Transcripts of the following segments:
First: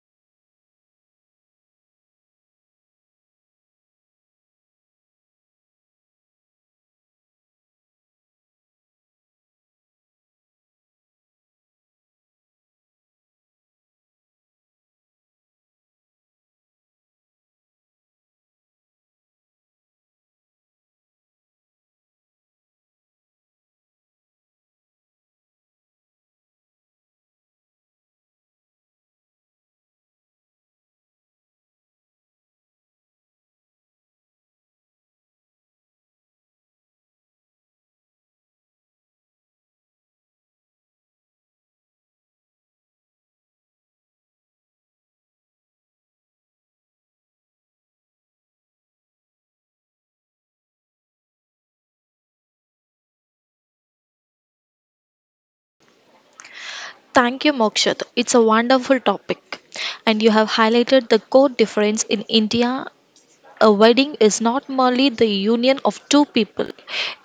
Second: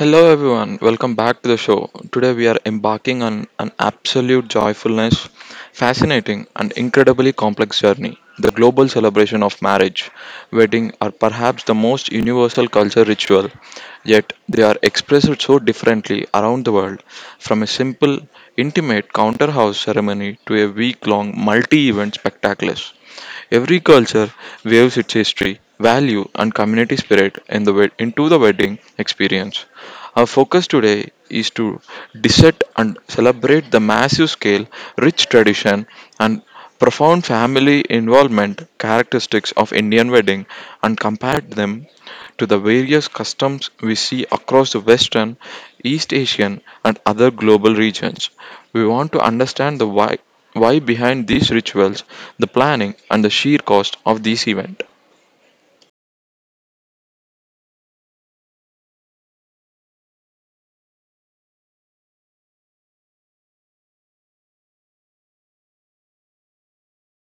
Hello everyone, welcome back to the show. Today we are embarking on an absolute joyfulness, fascinating, and incredibly complex journey the global celebration of marriage. Wedding are perhaps the most universal culture ritual, yet they are expressed so differently around the world from a simple, intimate counter house ceremony to a week long multi event spectacular. Every culture waves its history, value, and community spirit in the into the wedding experience. Our focus today is to dissect and celebrate the massive scale, rich tradition, and profound family involvement characteristics of Indian wedding and compare them to the various customs we see across the Western, East Asian, and other global regions. We want to understand the why behind these rituals, the planning, and the sheer cost of these events. Thank you, Mokshit. It's a wonderful topic, and you have highlighted the core difference in India a wedding is not merely the union of two people,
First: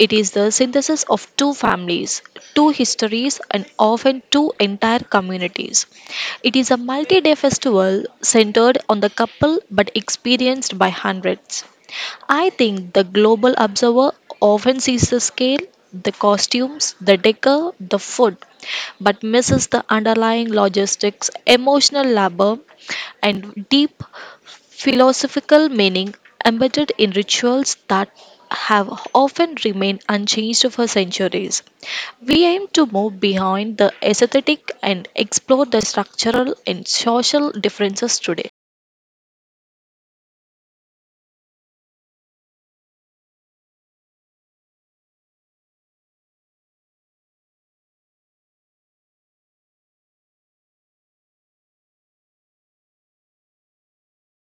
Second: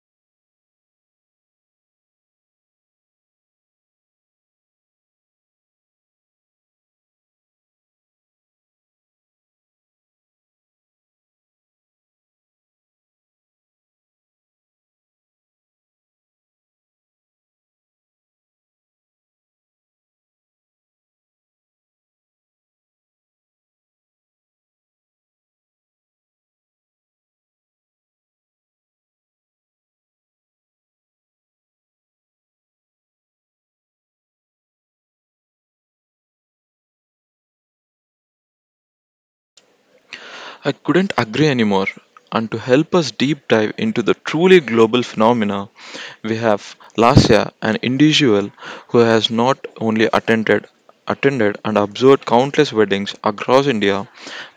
it is the synthesis of two families, two histories, and often two entire communities. It is a multi day festival centered on the couple but experienced by hundreds. I think the global observer often sees the scale, the costumes, the decor, the food, but misses the underlying logistics, emotional labor, and deep philosophical meaning embedded in rituals that have often remained unchanged for centuries. We aim to move beyond the aesthetic and explore the structural and social differences today. I couldn't agree anymore. And to help us deep dive into the truly global phenomena, we have Lasya, an individual who has not only attended and observed countless weddings across India,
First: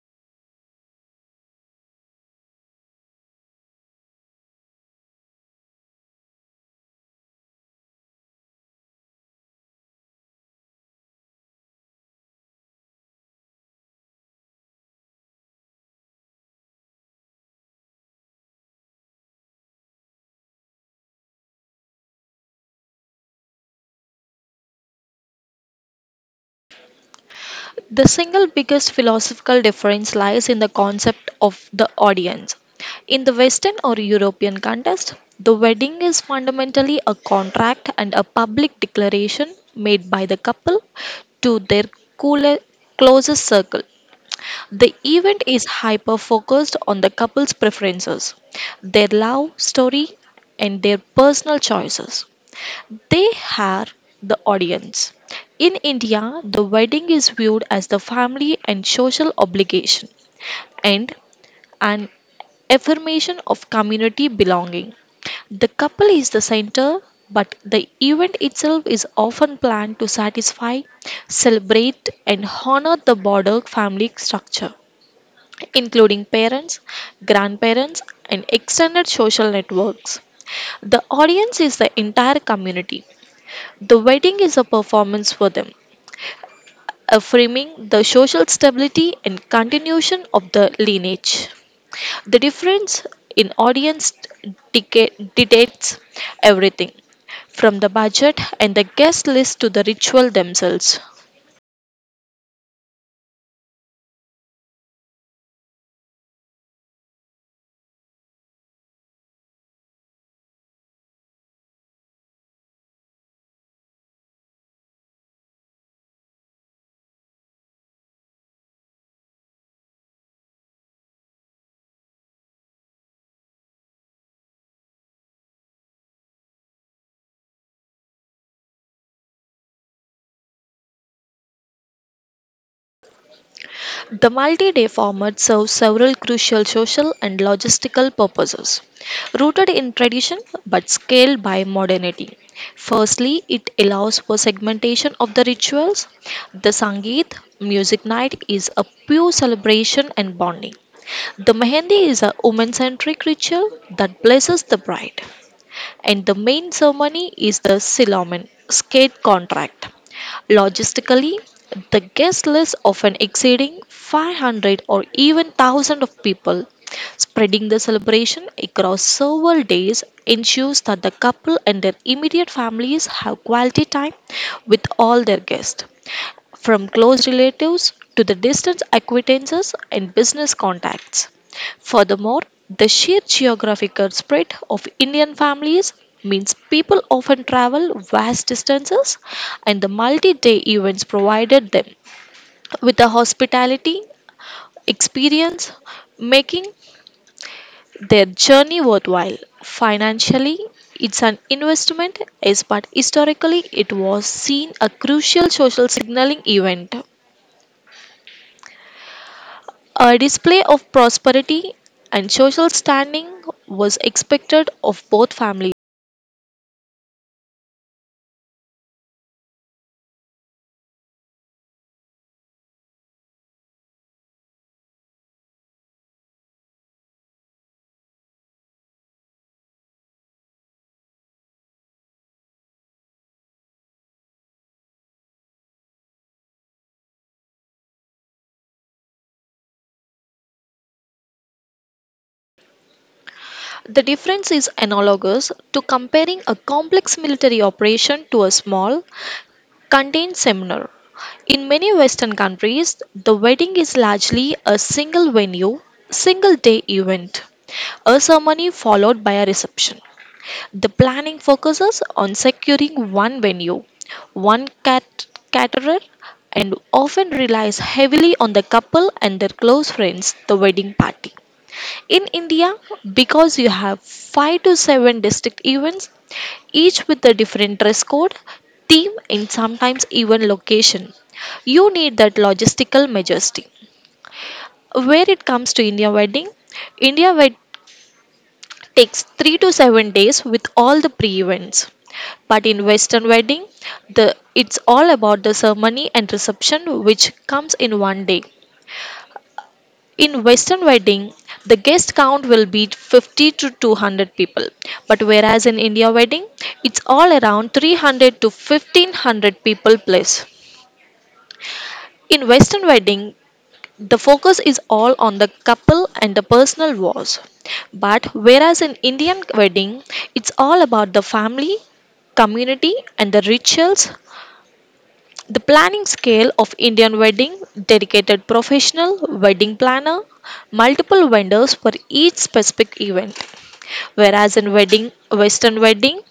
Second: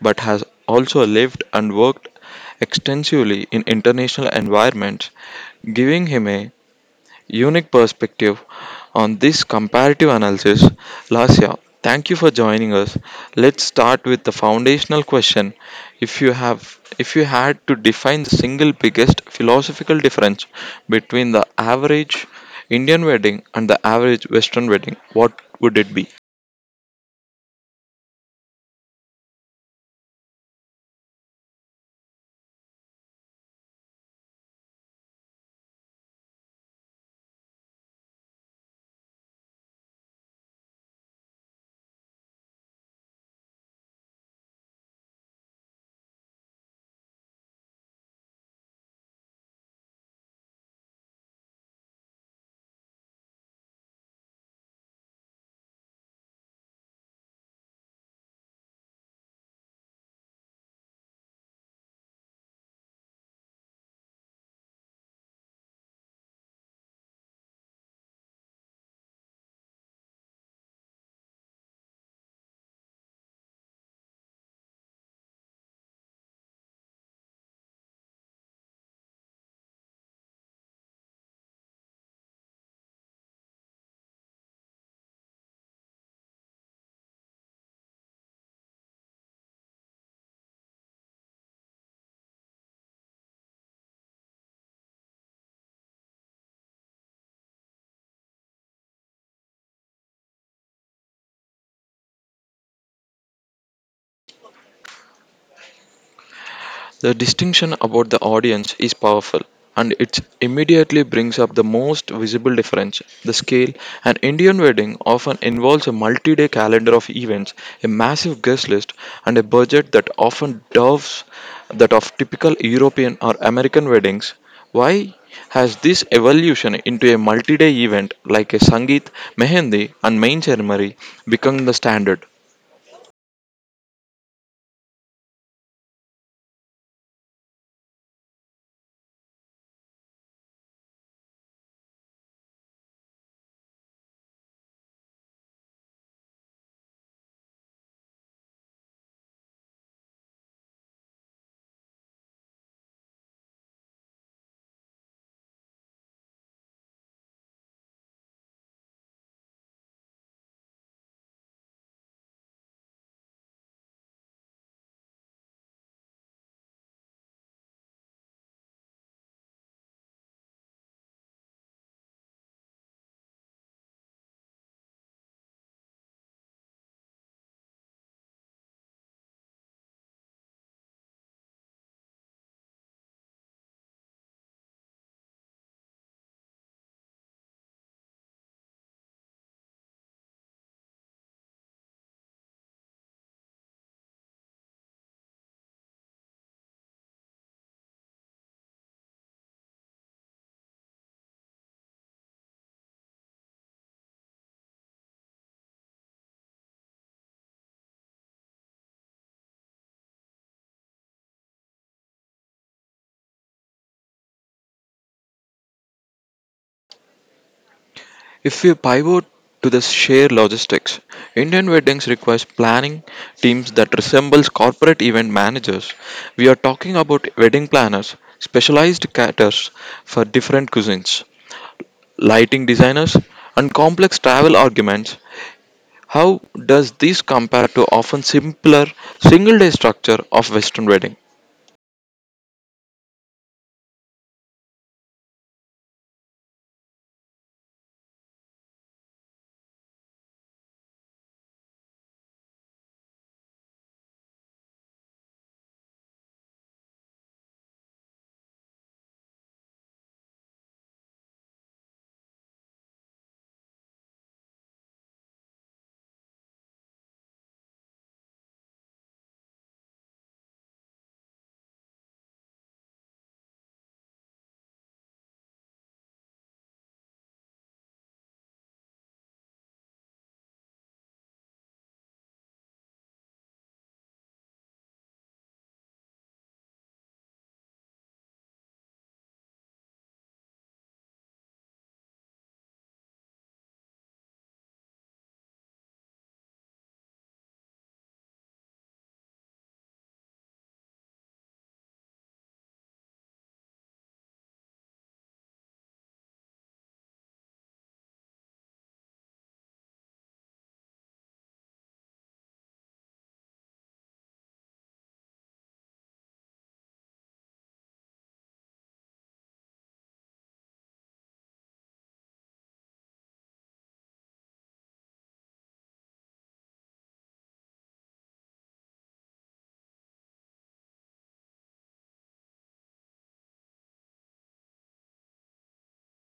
but has also lived and worked extensively in international environments, giving him a unique perspective on this comparative analysis. Lasya, thank you for joining us. Let's start with the foundational question. If you had to define the single biggest philosophical difference between the average Indian wedding and the average Western wedding, what would it be? The single biggest philosophical difference lies in the concept of the audience. In the Western or European context, the wedding is fundamentally a contract and a public declaration made by the couple to their coole- closest circle. The event is hyper focused on the couple's preferences, their love story, and their personal choices. They are the audience. In India, the wedding is viewed as the family and social obligation and an affirmation of community belonging. The couple is the center, but the event itself is often planned to satisfy, celebrate, and honor the broader family structure, including parents, grandparents, and extended social networks. The audience is the entire community, the wedding is a performance for them, affirming the social stability and continuation of the lineage. The difference in audience dictates everything, from the budget and the guest list to the ritual themselves. The distinction about the audience is powerful, and it immediately brings up the most visible difference the scale. An Indian wedding often involves a multi day calendar of events, a massive guest list, and a budget that often dwarfs that of typical European or American weddings. Why has this evolution into a multi day event like a Sangeet, Mehendi, and main ceremony become the standard? The multi day format serves several crucial social and logistical purposes, rooted in tradition but scaled by modernity. Firstly, it allows for segmentation of the rituals. The Sangeet music night is a pure celebration and bonding. The Mehendi is a woman centric ritual that blesses the bride and the main ceremony is the Siloam Skate Contract. Logistically, the guest list often exceeding 500 or even 1,000 of people. Spreading the celebration across several days ensures that the couple and their immediate families have quality time with all their guests from close relatives to the distant acquaintances and business contacts. Furthermore, the sheer geographical spread of Indian families means people often travel vast distances, and the multi day events provided them with a hospitality experience, making their journey worthwhile. Financially, it's an investment, yes, but historically, it was seen a crucial social signaling event. A display of prosperity and social standing was expected of both families. If we pivot to the sheer logistics, Indian weddings requires planning teams that resembles corporate event managers. We are talking about wedding planners, specialized caterers for different cuisines, lighting designers, and complex travel arguments. How does this compare to often simpler single-day structure of Western weddings? The difference is analogous to comparing a complex military operation to a small, contained seminar. In many Western countries, the wedding is largely a single venue, single day event, a ceremony followed by a reception. The planning focuses on securing one venue, one cat- caterer, and often relies heavily on the couple and their close friends, the wedding party. In India, because you have 5 to 7 district events, each with a different dress code, theme, and sometimes even location, you need that logistical majesty. Where it comes to India wedding, India wed- takes 3 to 7 days with all the pre-events. But in western wedding, the it's all about the ceremony and reception which comes in one day. In western wedding, the guest count will be 50 to 200 people. But whereas in India wedding, it's all around 300 to 1,500 people plus. In western wedding, the focus is all on the couple and the personal wars. But whereas in Indian wedding, it's all about the family, community, and the rituals. The planning scale of Indian wedding, dedicated professional wedding planner, multiple vendors for each specific event. Whereas in wedding, Western wedding,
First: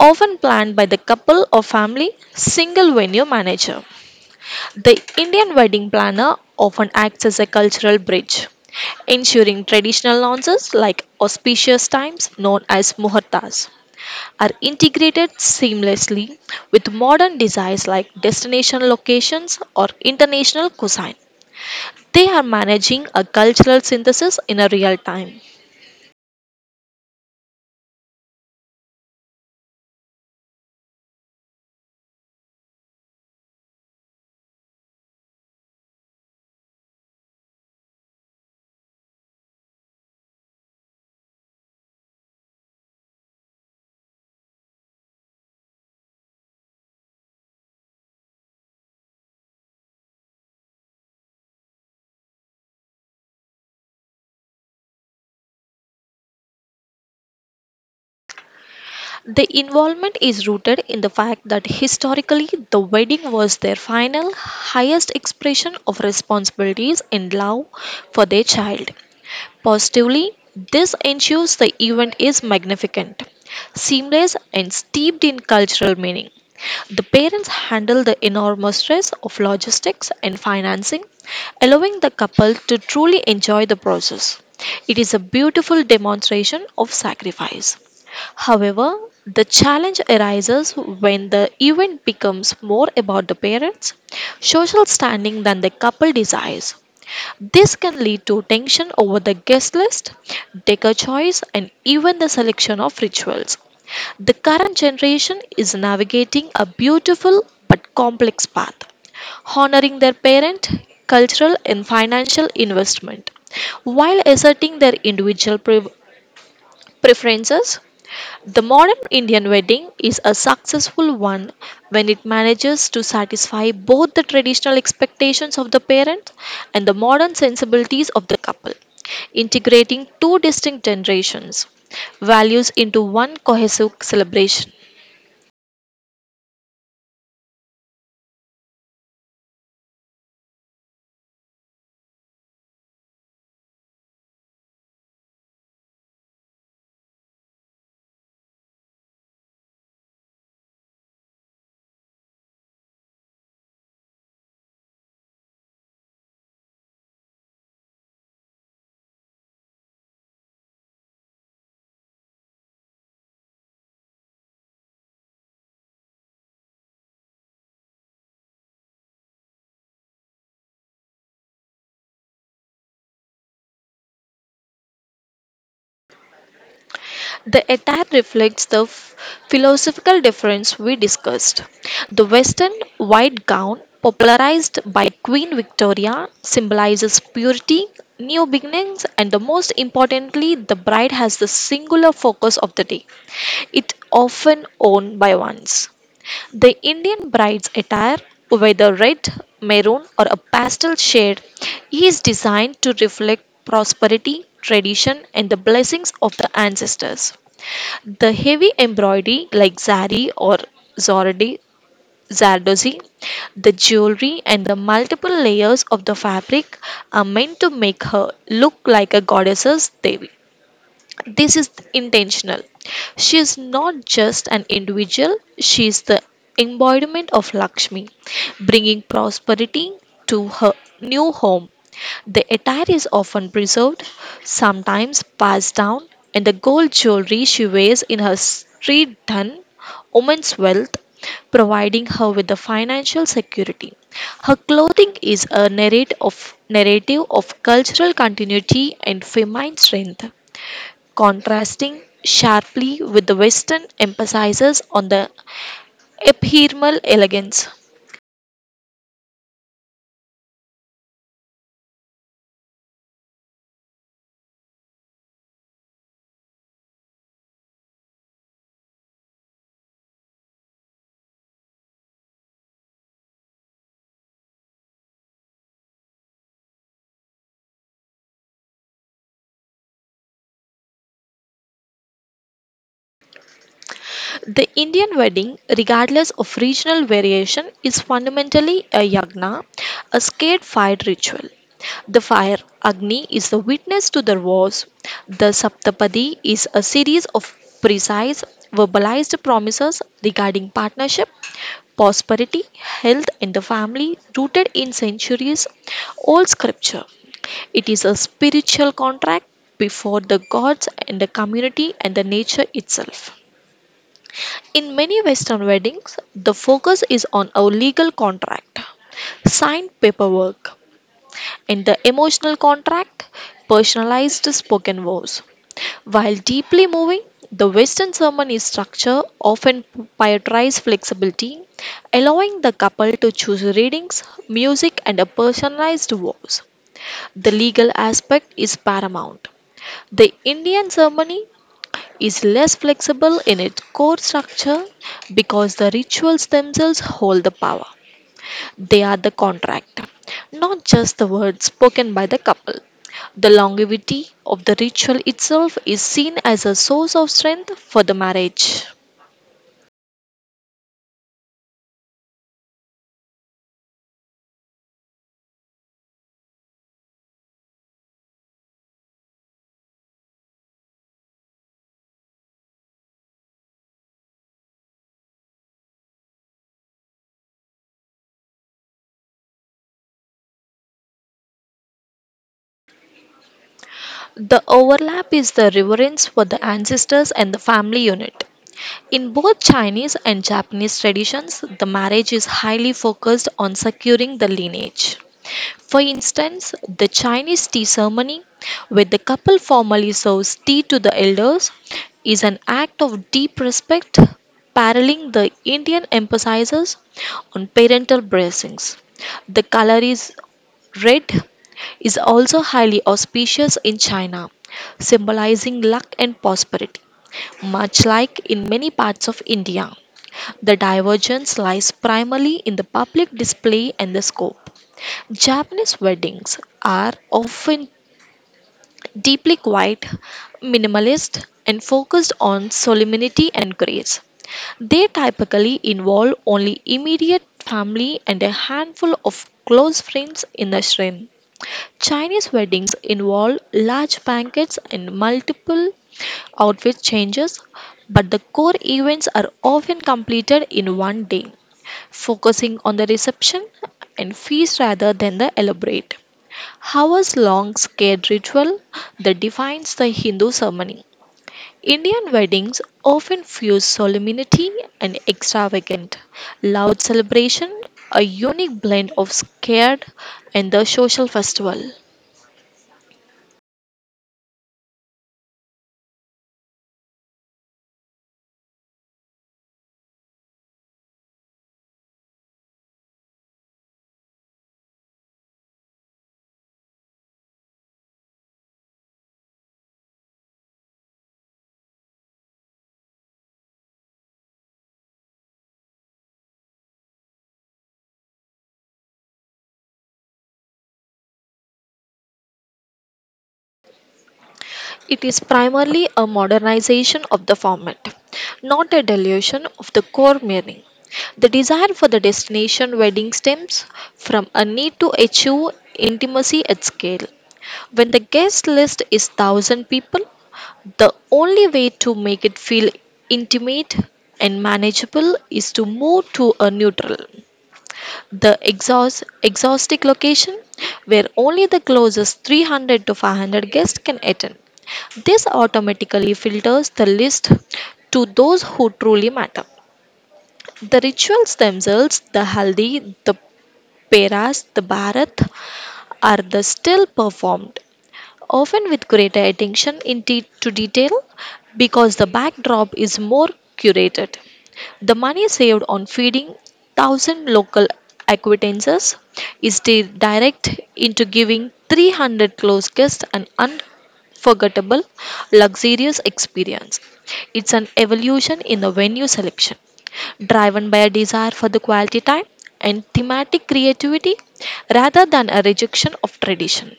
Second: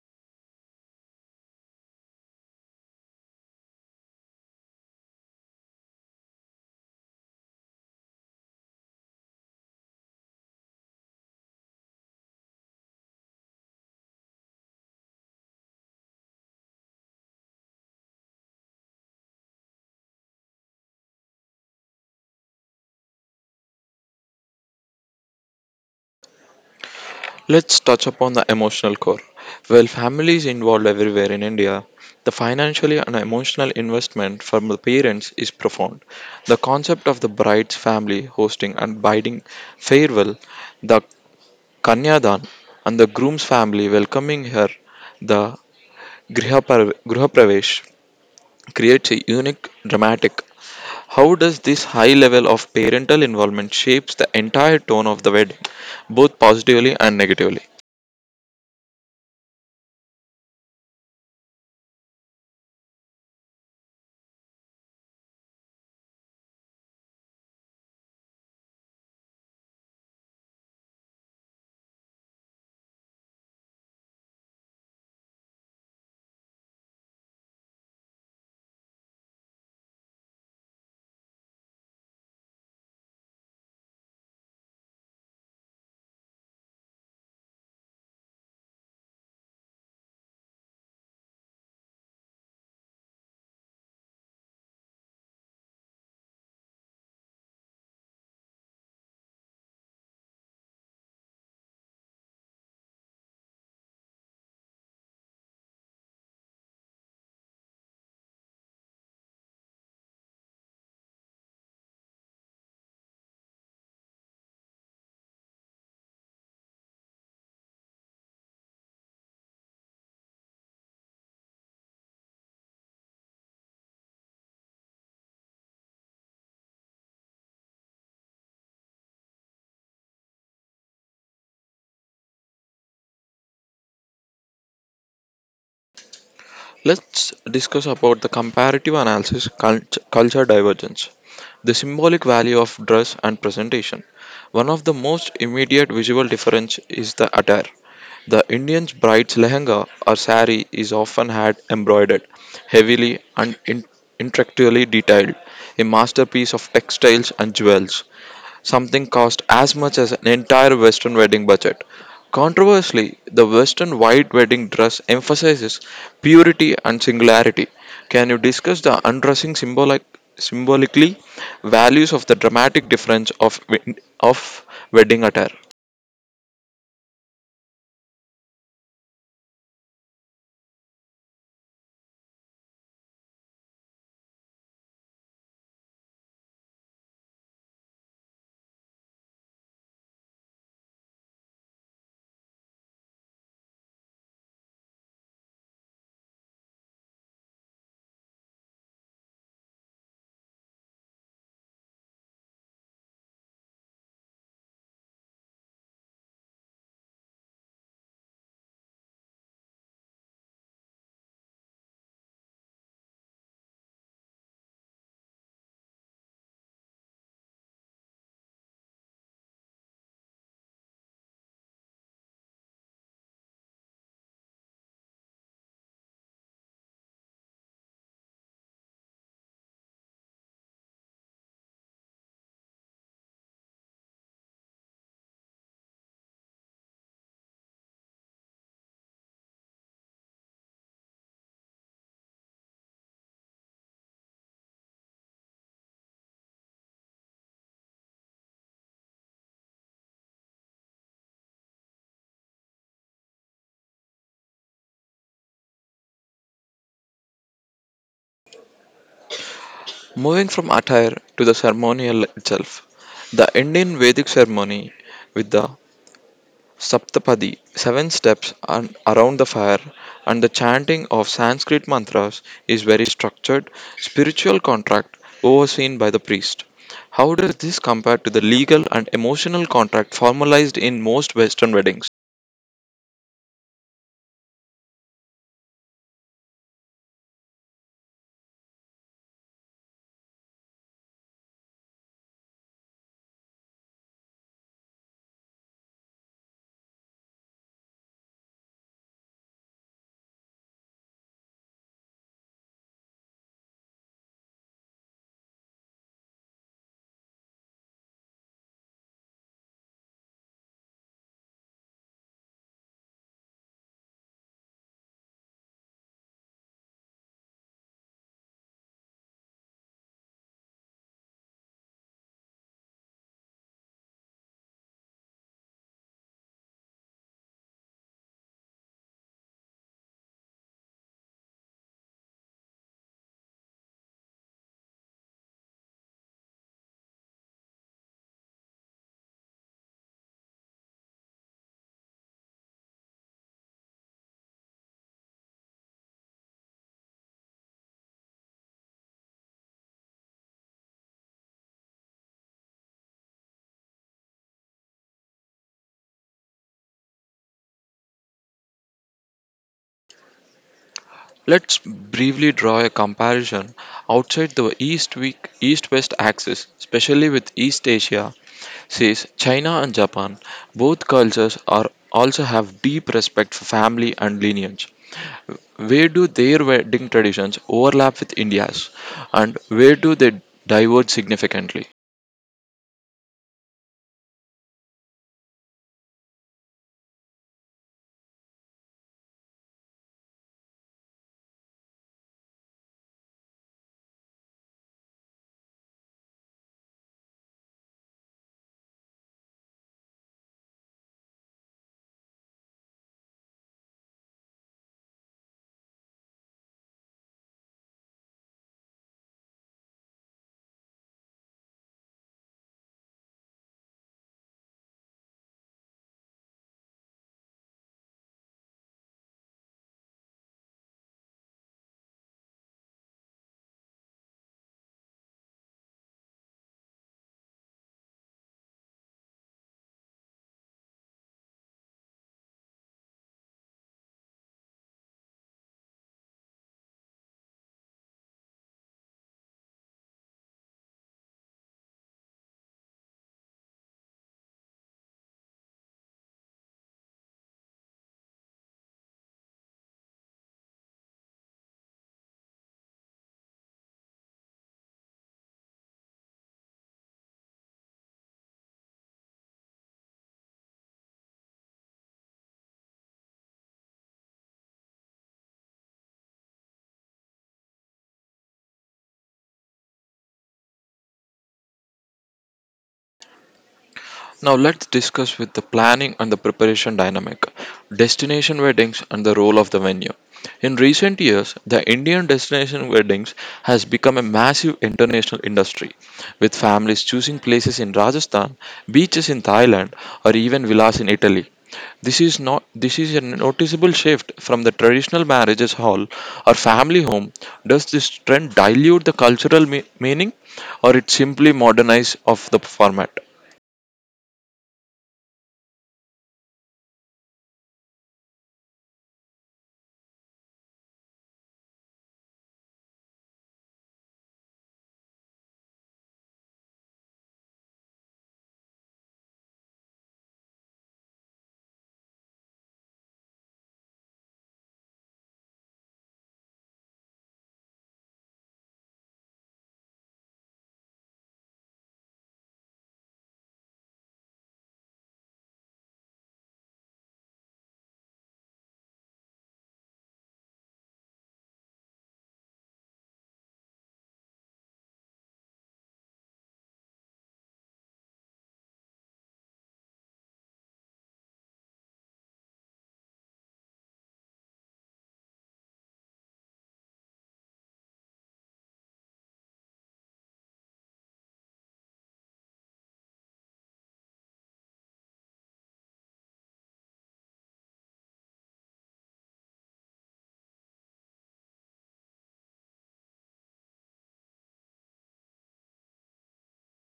often planned by the couple or family, single venue manager. The Indian wedding planner often acts as a cultural bridge, ensuring traditional nonsense like auspicious times known as muhurtas are integrated seamlessly with modern desires like destination locations or international cuisine. They are managing a cultural synthesis in a real time. Let's touch upon the emotional core. While family is involved everywhere in India, the financial and emotional investment from the parents is profound. The concept of the bride's family hosting and bidding farewell, the kanyadan, and the groom's family welcoming her, the Griha pravesh, creates a unique dramatic. How does this high level of parental involvement shapes the entire tone of the wedding, both positively and negatively? The involvement is rooted in the fact that historically the wedding was their final, highest expression of responsibilities and love for their child. Positively, this ensures the event is magnificent, seamless, and steeped in cultural meaning. The parents handle the enormous stress of logistics and financing, allowing the couple to truly enjoy the process. It is a beautiful demonstration of sacrifice. However, the challenge arises when the event becomes more about the parents' social standing than the couple desires. This can lead to tension over the guest list, decor choice, and even the selection of rituals. The current generation is navigating a beautiful but complex path, honoring their parent, cultural, and financial investment, while asserting their individual preferences. The modern Indian wedding is a successful one when it manages to satisfy both the traditional expectations of the parents and the modern sensibilities of the couple, integrating two distinct generations' values into one cohesive celebration. Let's discuss about the comparative analysis culture divergence. The symbolic value of dress and presentation. One of the most immediate visual difference is the attire. The Indian bride's lehenga or sari is often had embroidered, heavily and intricately detailed, a masterpiece of textiles and jewels. Something cost as much as an entire Western wedding budget. Controversially, the Western white wedding dress emphasizes purity and singularity. Can you discuss the undressing symbolically values of the dramatic difference of wedding attire? The attire reflects the philosophical difference we discussed. The Western white gown, popularized by Queen Victoria, symbolizes purity, new beginnings, and the most importantly, the bride has the singular focus of the day. It often worn by ones. The Indian bride's attire, whether red, maroon, or a pastel shade, is designed to reflect prosperity, tradition, and the blessings of the ancestors. The heavy embroidery like zari or zordi, zardozi, the jewelry and the multiple layers of the fabric are meant to make her look like a goddess's devi. This is intentional. She is not just an individual, she is the embodiment of Lakshmi, bringing prosperity to her new home. The attire is often preserved, sometimes passed down, and the gold jewelry she wears in her street done woman's wealth, providing her with the financial security. Her clothing is a narrative of cultural continuity and feminine strength contrasting sharply with the Western emphasis on the ephemeral elegance. Moving from attire to the ceremonial itself, the Indian Vedic ceremony with the Saptapadi, seven steps around the fire, and the chanting of Sanskrit mantras is very structured, spiritual contract overseen by the priest. How does this compare to the legal and emotional contract formalized in most Western weddings? The Indian wedding, regardless of regional variation, is fundamentally a yagna, a sacred fire ritual. The fire, Agni, is the witness to the vows. The Saptapadi is a series of precise, verbalized promises regarding partnership, prosperity, health, and the family rooted in centuries old scripture. It is a spiritual contract before the gods and the community and the nature itself. In many Western weddings, the focus is on a legal contract, signed paperwork, and the emotional contract, personalized spoken vows. While deeply moving, the Western ceremony structure often prioritizes flexibility, allowing the couple to choose readings, music, and a personalized vows. The legal aspect is paramount. The Indian ceremony is less flexible in its core structure because the rituals themselves hold the power. They are the contract, not just the words spoken by the couple. The longevity of the ritual itself is seen as a source of strength for the marriage. Let's briefly draw a comparison outside the East-West axis, especially with East Asia, says China and Japan. Both cultures are also have deep respect for family and lineage. Where do their wedding traditions overlap with India's, and where do they diverge significantly? The overlap is the reverence for the ancestors and the family unit. In both Chinese and Japanese traditions, the marriage is highly focused on securing the lineage. For instance, the Chinese tea ceremony, where the couple formally serves tea to the elders, is an act of deep respect, paralleling the Indian emphasis on parental blessings. The color is red, is also highly auspicious in China, symbolizing luck and prosperity, much like in many parts of India. The divergence lies primarily in the public display and the scope. Japanese weddings are often deeply quiet, minimalist, and focused on solemnity and grace. They typically involve only immediate family and a handful of close friends in the shrine. Chinese weddings involve large banquets and multiple outfit changes, but the core events are often completed in one day, focusing on the reception and feast rather than the elaborate hours long sacred ritual that defines the Hindu ceremony. Indian weddings often fuse solemnity and extravagant, loud celebration, a unique blend of scared and the social festival. Now let's discuss with the planning and the preparation dynamic, destination weddings and the role of the venue. In recent years, the Indian destination weddings has become a massive international industry, with families choosing places in Rajasthan, beaches in Thailand, or even villas in Italy. This is not this is a noticeable shift from the traditional marriages hall or family home. Does this trend dilute the cultural meaning or it simply modernize of the format? It is primarily a modernization of the format, not a dilution of the core meaning. The desire for the destination wedding stems from a need to achieve intimacy at scale. When the guest list is 1,000 people, the only way to make it feel intimate and manageable is to move to a neutral. The exhaustic location, where only the closest 300 to 500 guests can attend. This automatically filters the list to those who truly matter. The rituals themselves, the haldi, the peras, the bharat, are the still performed often with greater attention to detail because the backdrop is more curated. The money saved on feeding 1,000 local acquaintances is direct into giving 300 close guests an unforgettable, luxurious experience. It's an evolution in the venue selection, driven by a desire for the quality time and thematic creativity rather than a rejection of tradition.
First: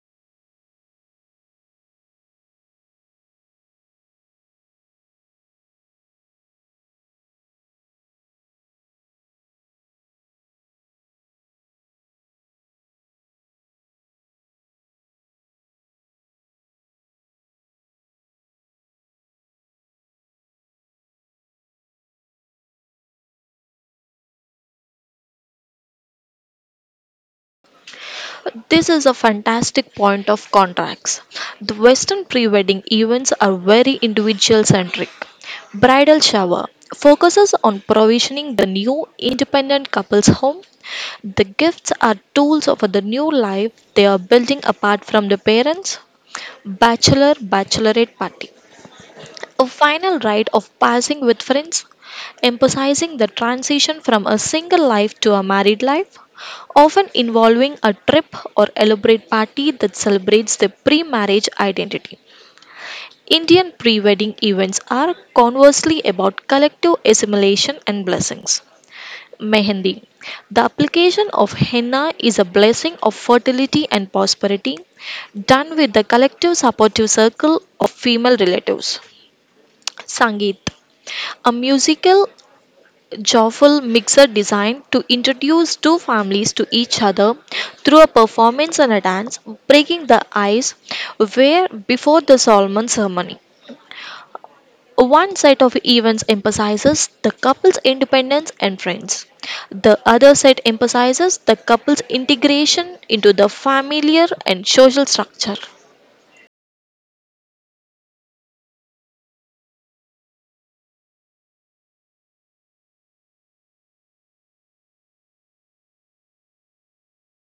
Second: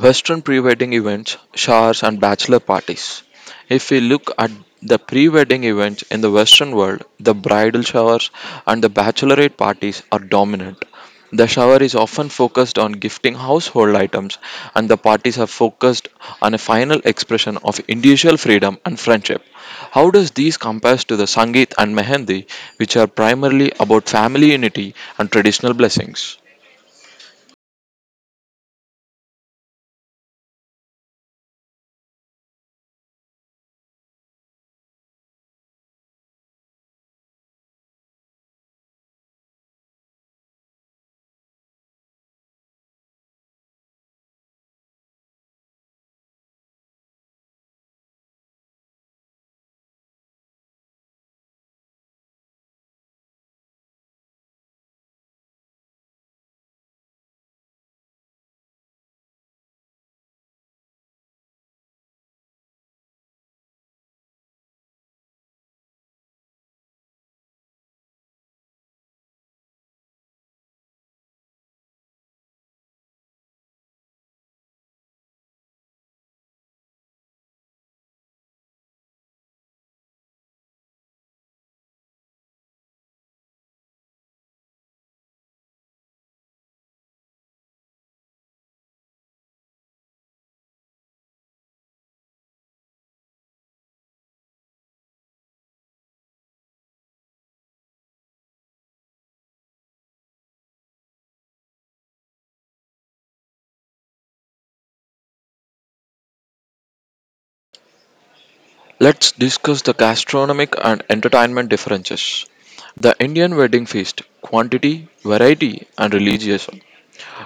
Western pre wedding events, showers, and bachelor parties. If we look at the pre wedding events in the Western world, the bridal showers and the bachelorette parties are dominant. The shower is often focused on gifting household items, and the parties are focused on a final expression of individual freedom and friendship. How does these compare to the Sangeet and Mehendi, which are primarily about family unity and traditional blessings? This is a fantastic point of contracts. The Western pre wedding events are very individual centric. Bridal shower focuses on provisioning the new independent couple's home. The gifts are tools of the new life they are building apart from the parents. Bachelorette party, a final rite of passing with friends, emphasizing the transition from a single life to a married life, often involving a trip or elaborate party that celebrates the pre marriage identity. Indian pre wedding events are conversely about collective assimilation and blessings. Mehendi. The application of henna is a blessing of fertility and prosperity, done with the collective supportive circle of female relatives. Sangeet, a musical, joyful mixer designed to introduce two families to each other through a performance and a dance, breaking the ice where before the Solomon ceremony. One set of events emphasizes the couple's independence and friends. The other set emphasizes the couple's integration into the familiar and social structure. Let's discuss the gastronomic and entertainment differences. The Indian wedding feast, quantity, variety, and religious.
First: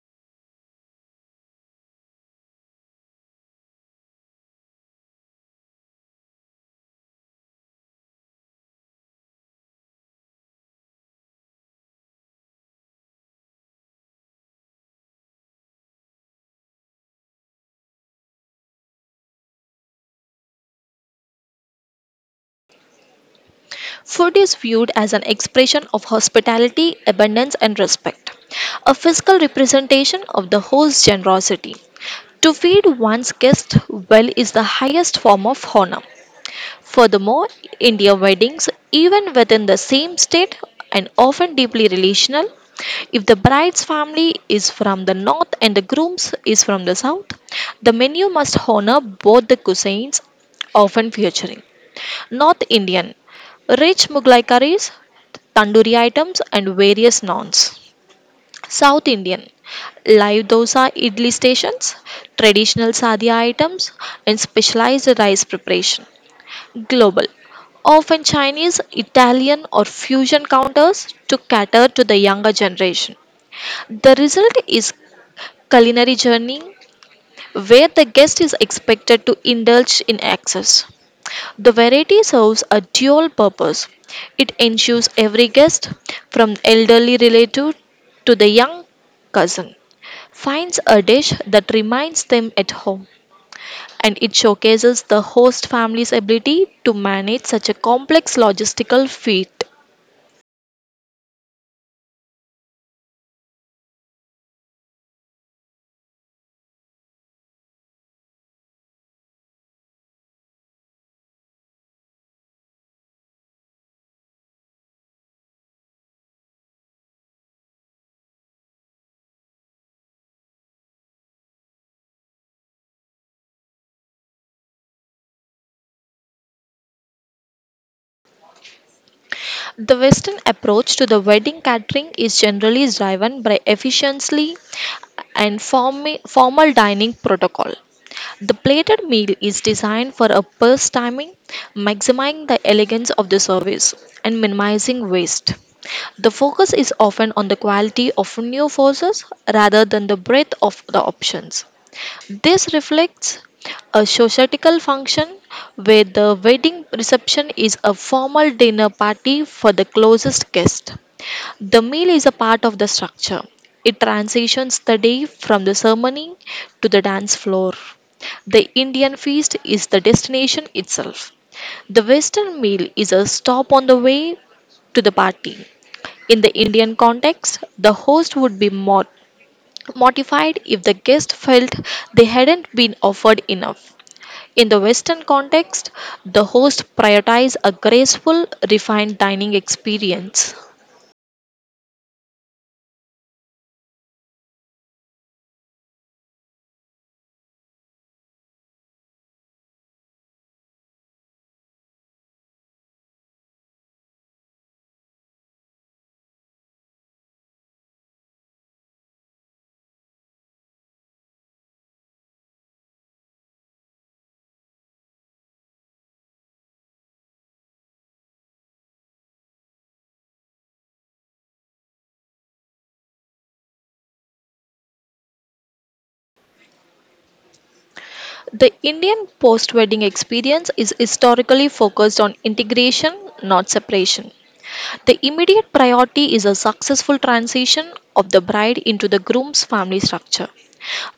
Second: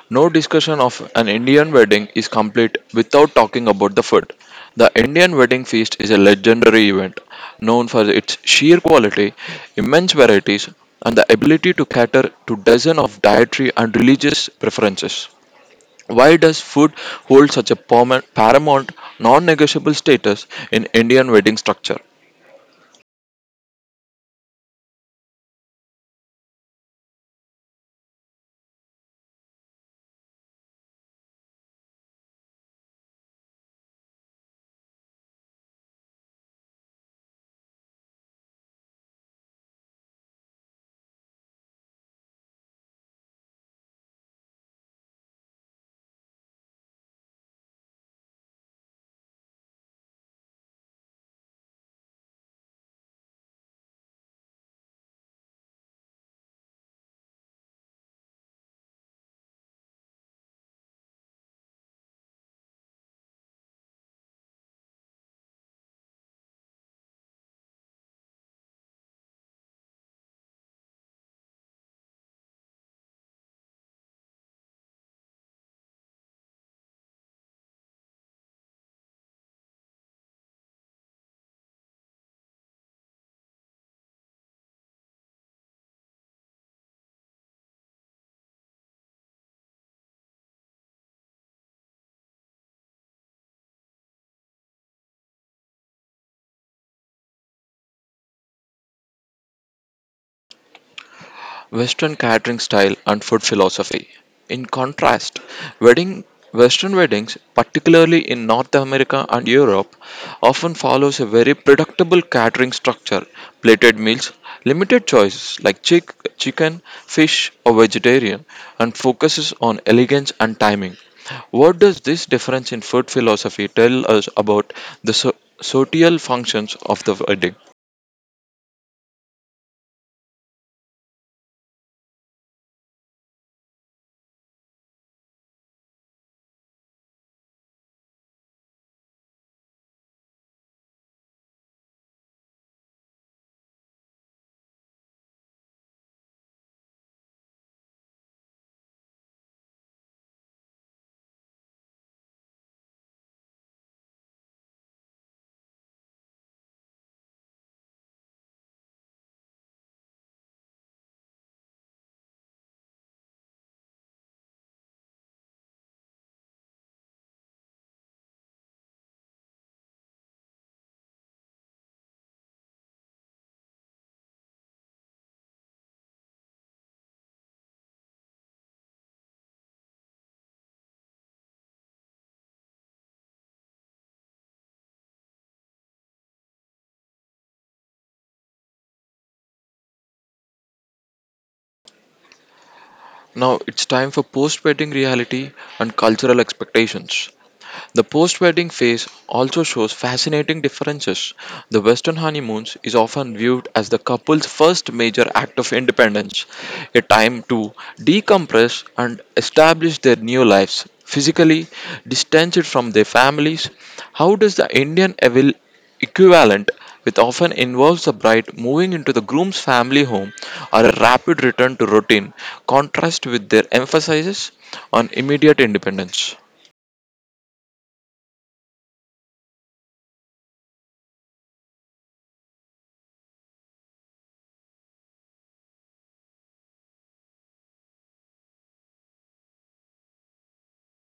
No discussion of an Indian wedding is complete without talking about the food. The Indian wedding feast is a legendary event known for its sheer quality, immense varieties, and the ability to cater to dozens of dietary and religious preferences. Why does food hold such a paramount, non negotiable status in Indian wedding structure? Food is viewed as an expression of hospitality, abundance, and respect, a physical representation of the host's generosity. To feed one's guest well is the highest form of honor. Furthermore, India weddings, even within the same state and often deeply relational, if the bride's family is from the north and the groom's is from the south, the menu must honor both the cuisines, often featuring North Indian rich Mughlai curries, tandoori items, and various naans. South Indian live dosa idli stations, traditional sadhya items, and specialized rice preparation. Global, often Chinese, Italian, or fusion counters to cater to the younger generation. The result is culinary journey where the guest is expected to indulge in excess. The variety serves a dual purpose. It ensures every guest, from the elderly relative to the young cousin, finds a dish that reminds them at home. And it showcases the host family's ability to manage such a complex logistical feat. Western catering style and food philosophy. In contrast, wedding Western weddings, particularly in North America and Europe, often follows a very predictable catering structure: plated meals, limited choices like chicken, fish, or vegetarian, and focuses on elegance and timing. What does this difference in food philosophy tell us about the social functions of the wedding? The Western approach to the wedding catering is generally driven by efficiency and formal dining protocol. The plated meal is designed for a burst timing, maximizing the elegance of the service and minimizing waste. The focus is often on the quality of new forces rather than the breadth of the options. This reflects a societal function where the wedding reception is a formal dinner party for the closest guest. The meal is a part of the structure. It transitions the day from the ceremony to the dance floor. The Indian feast is the destination itself. The Western meal is a stop on the way to the party. In the Indian context, the host would be more mortified if the guest felt they hadn't been offered enough. In the Western context, the host prioritizes a graceful, refined dining experience. Now it's time for post wedding reality and cultural expectations. The post wedding phase also shows fascinating differences. The Western honeymoons is often viewed as the couple's first major act of independence, a time to decompress and establish their new lives, physically distanced from their families. How does the Indian evil equivalent, which often involves the bride moving into the groom's family home or a rapid return to routine, contrast with their emphasis on immediate independence? The Indian post wedding experience is historically focused on integration, not separation. The immediate priority is a successful transition of the bride into the groom's family structure.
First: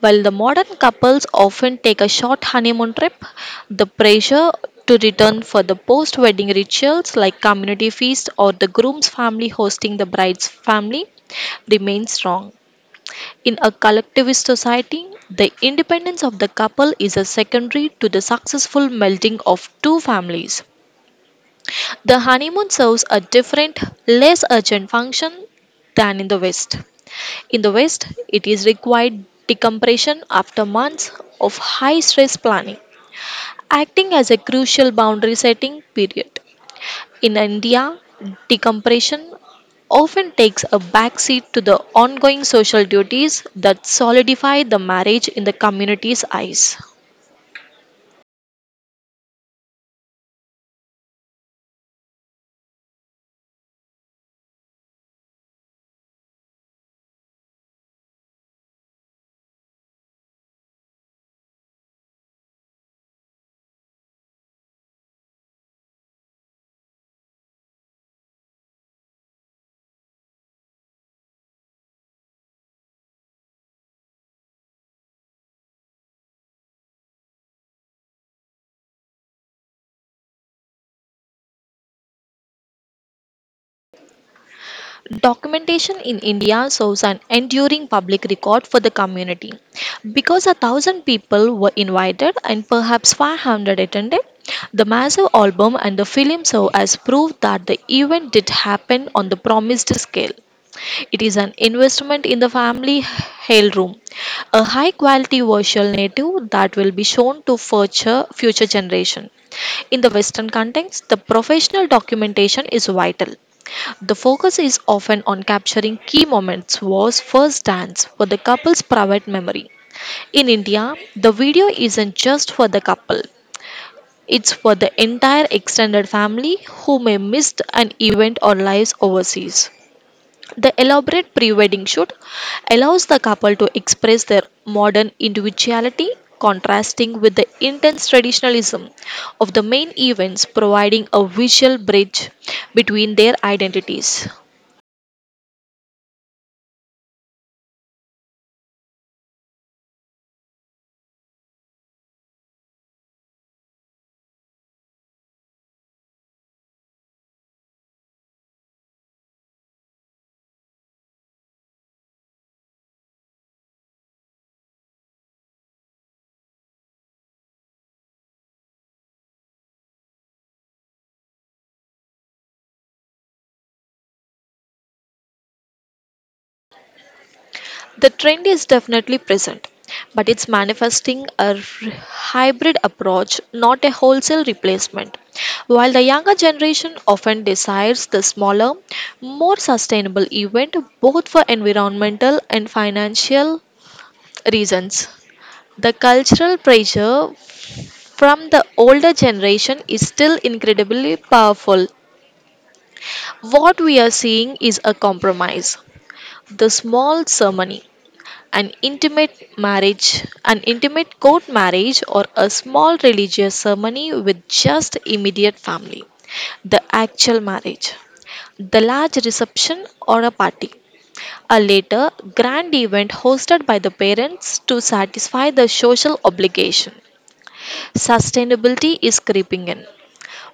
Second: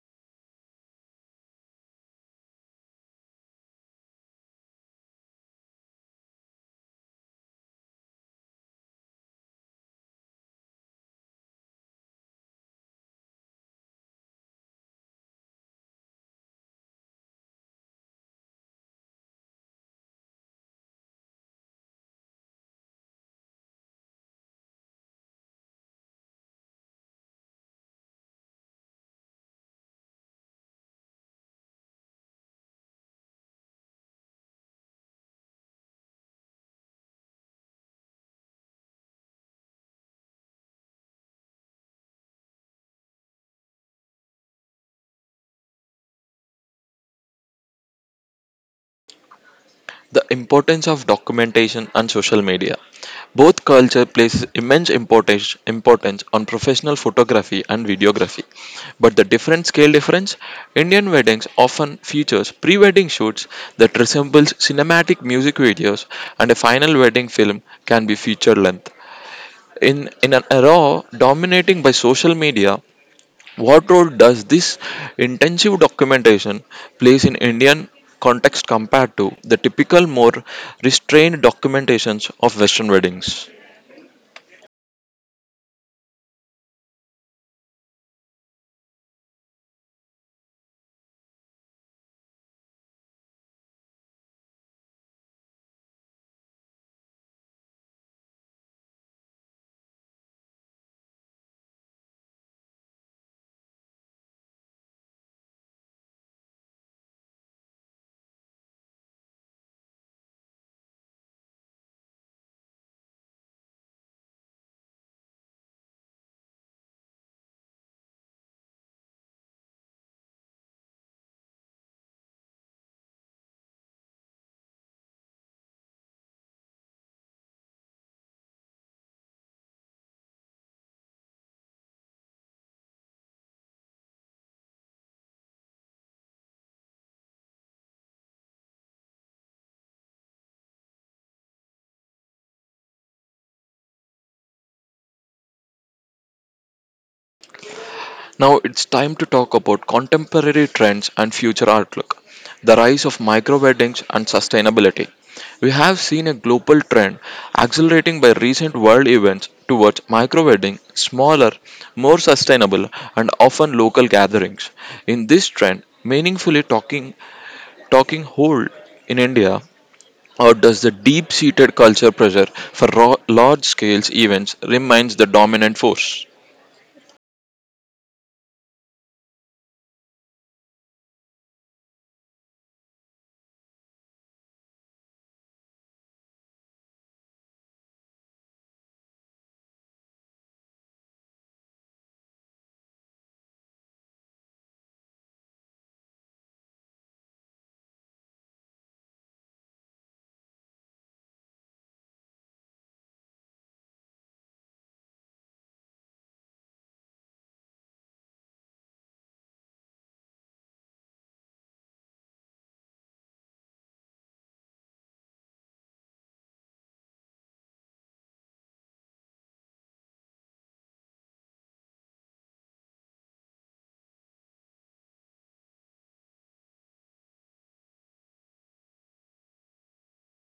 While the modern couples often take a short honeymoon trip, the pressure to return for the post wedding rituals like community feast or the groom's family hosting the bride's family remains strong. In a collectivist society, the independence of the couple is a secondary to the successful melting of two families. The honeymoon serves a different, less urgent function than in the West. In the West, it is required decompression after months of high stress planning, acting as a crucial boundary setting period. In India, decompression often takes a backseat to the ongoing social duties that solidify the marriage in the community's eyes. The importance of documentation and social media. Both culture places importance on professional photography and videography. But the different scale difference, Indian weddings often features pre-wedding shoots that resembles cinematic music videos and a final wedding film can be feature length. In in an era dominating by social media, what role does this intensive documentation plays in Indian context compared to the typical more restrained documentations of Western weddings? Documentation in India shows an enduring public record for the community. Because a thousand people were invited and perhaps 500 attended, the massive album and the film show as proof that the event did happen on the promised scale. It is an investment in the family heirloom, a high quality virtual native that will be shown to future generation. In the Western context, the professional documentation is vital. The focus is often on capturing key moments was first dance for the couple's private memory. In India, the video isn't just for the couple. It's for the entire extended family who may missed an event or lives overseas. The elaborate pre wedding shoot allows the couple to express their modern individuality, contrasting with the intense traditionalism of the main events, providing a visual bridge between their identities. Now it's time to talk about contemporary trends and future outlook, the rise of micro weddings and sustainability. We have seen a global trend accelerating by recent world events towards micro wedding, smaller, more sustainable, and often local gatherings. In this trend, meaningfully talking hold in India, or does the deep seated culture pressure for raw, large scale events remains the dominant force? The trend is definitely present, but it's manifesting a r- hybrid approach, not a wholesale replacement. While the younger generation often desires the smaller, more sustainable event, both for environmental and financial reasons. The cultural pressure from the older generation is still incredibly powerful. What we are seeing is a compromise. The small ceremony, an intimate marriage, an intimate court marriage, or a small religious ceremony with just immediate family. The actual marriage, the large reception or a party, a later grand event hosted by the parents to satisfy the social obligation. Sustainability is creeping in,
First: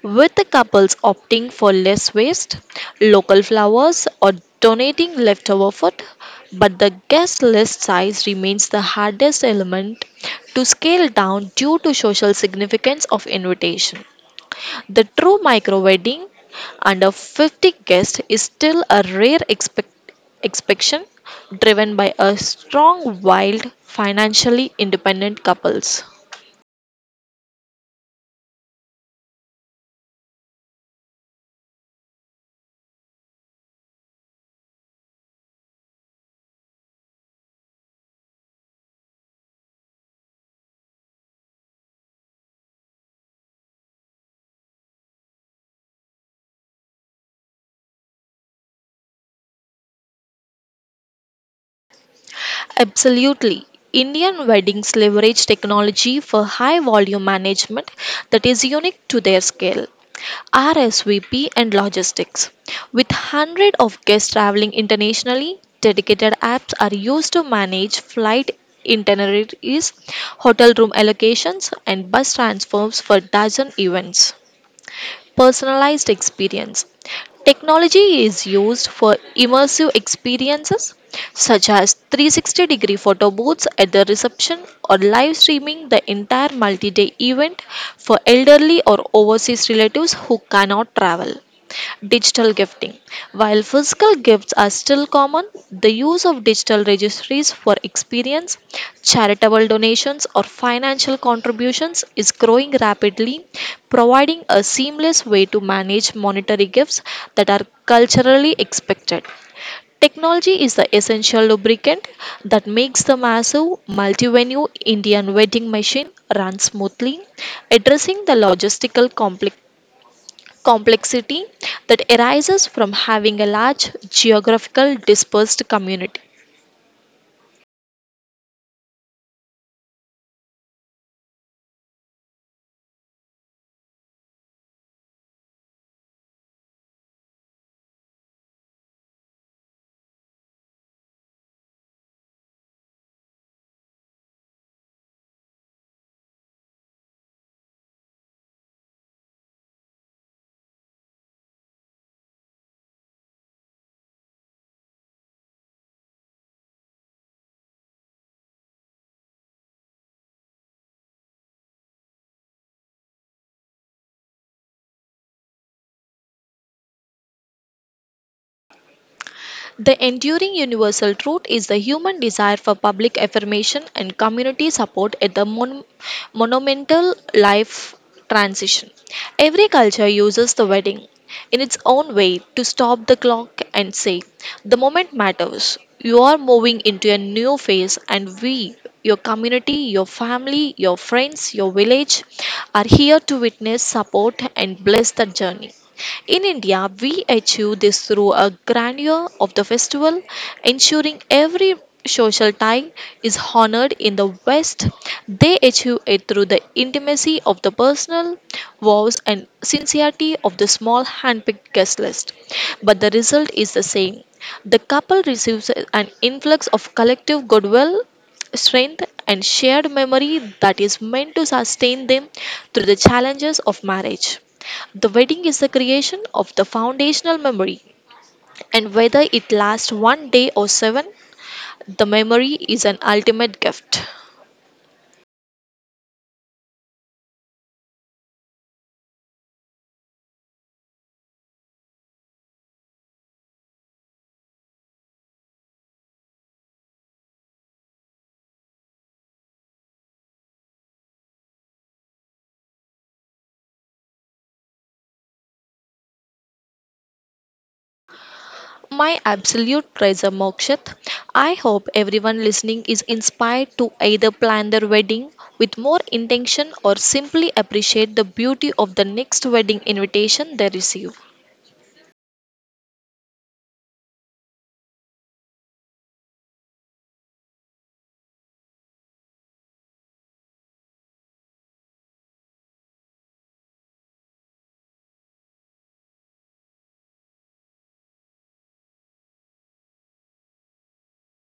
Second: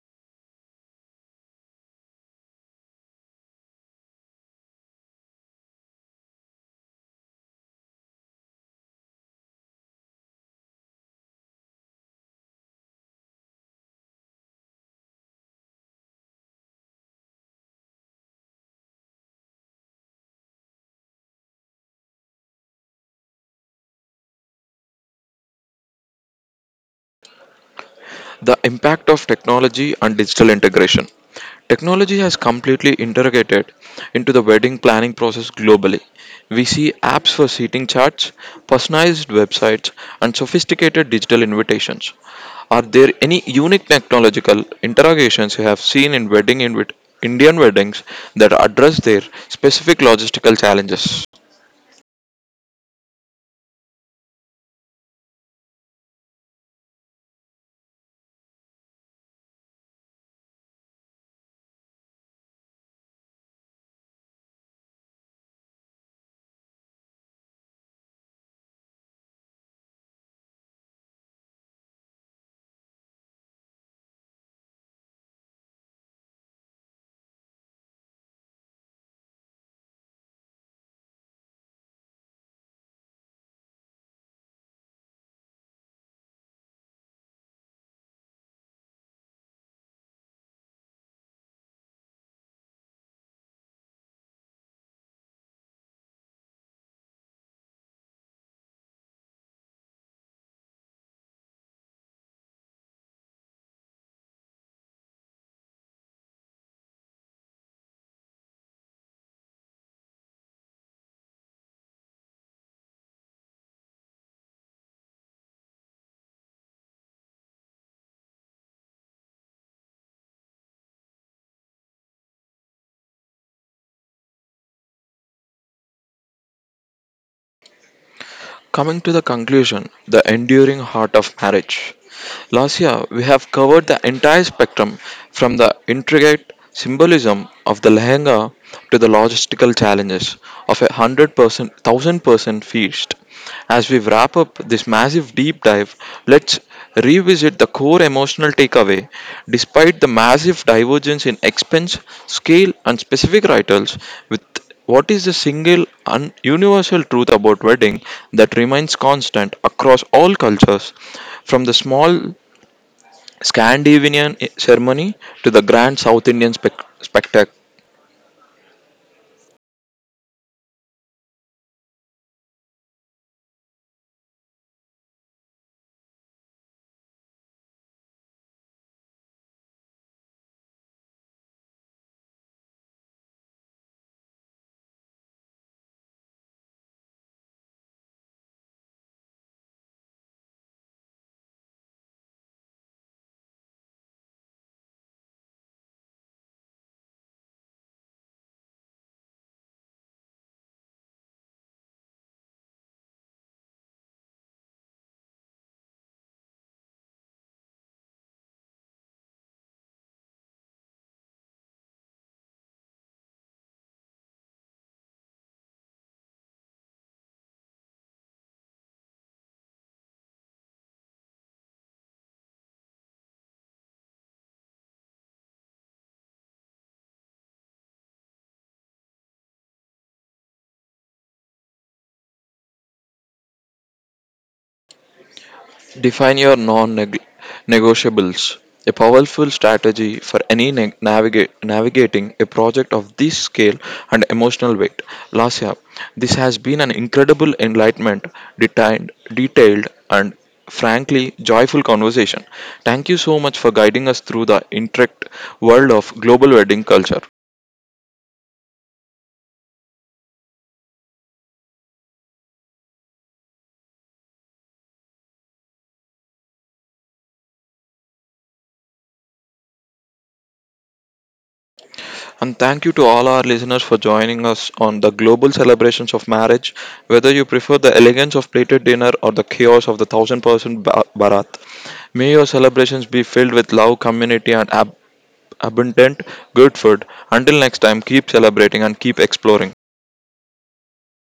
with the couples opting for less waste, local flowers, or donating leftover food. But the guest list size remains the hardest element to scale down due to social significance of invitation. The true micro wedding under 50 guests is still a rare expectation driven by a strong, wild, financially independent couples. The impact of technology and digital integration. Technology has completely interrogated into the wedding planning process globally. We see apps for seating charts, personalized websites, and sophisticated digital invitations. Are there any unique technological interrogations you have seen in Indian weddings that address their specific logistical challenges? Absolutely. Indian weddings leverage technology for high volume management that is unique to their scale. RSVP and logistics. With hundreds of guests traveling internationally, dedicated apps are used to manage flight itineraries, hotel room allocations, and bus transfers for dozen events personalized experience. Technology is used for immersive experiences such as 360 degree photo booths at the reception or live streaming the entire multi day event for elderly or overseas relatives who cannot travel digital gifting. While physical gifts are still common, the use of digital registries for experience, charitable donations, or financial contributions is growing rapidly, providing a seamless way to manage monetary gifts that are culturally expected. Technology is the essential lubricant that makes the massive multi-venue Indian wedding machine run smoothly, addressing the logistical complexity that arises from having a large geographical dispersed community. Coming to the conclusion, the enduring heart of marriage. Last year, we have covered the entire spectrum from the intricate symbolism of the lehenga to the logistical challenges of 100%, 1,000% feast. As we wrap up this massive deep dive, let's revisit the core emotional takeaway. Despite the massive divergence in expense, scale, and specific rituals, with what is the single universal truth about wedding that remains constant across all cultures, from the small Scandinavian ceremony to the grand South Indian spectac- The enduring universal truth is the human desire for public affirmation and community support at the monumental life transition. Every culture uses the wedding in its own way to stop the clock and say, the moment matters. You are moving into a new phase, and we, your community, your family, your friends, your village, are here to witness, support, and bless the journey. In India, we achieve this through a grandeur of the festival, ensuring every social tie is honored in the West. They achieve it through the intimacy of the personal vows and sincerity of the small handpicked guest list. But the result is the same. The couple receives an influx of collective goodwill strength, and shared memory that is meant to sustain them through the challenges of marriage. The wedding is the creation of the foundational memory, and whether it lasts one day or seven, the memory is an ultimate gift. Define your non negotiables. A powerful strategy for any navigating a project of this scale and emotional weight. Lasya, this has been an incredible enlightenment, detailed, and frankly joyful conversation. Thank you so much for guiding us through the intricate world of global wedding culture. My absolute treasure, Mokshat. I hope everyone listening is inspired to either plan their wedding with more intention or simply appreciate the beauty of the next wedding invitation they receive. And thank you to all our listeners for joining us on the global celebrations of marriage, whether you prefer the elegance of plated dinner or the chaos of the thousand person barat. May your celebrations be filled with love, community, and abundant good food. Until next time, keep celebrating and keep exploring.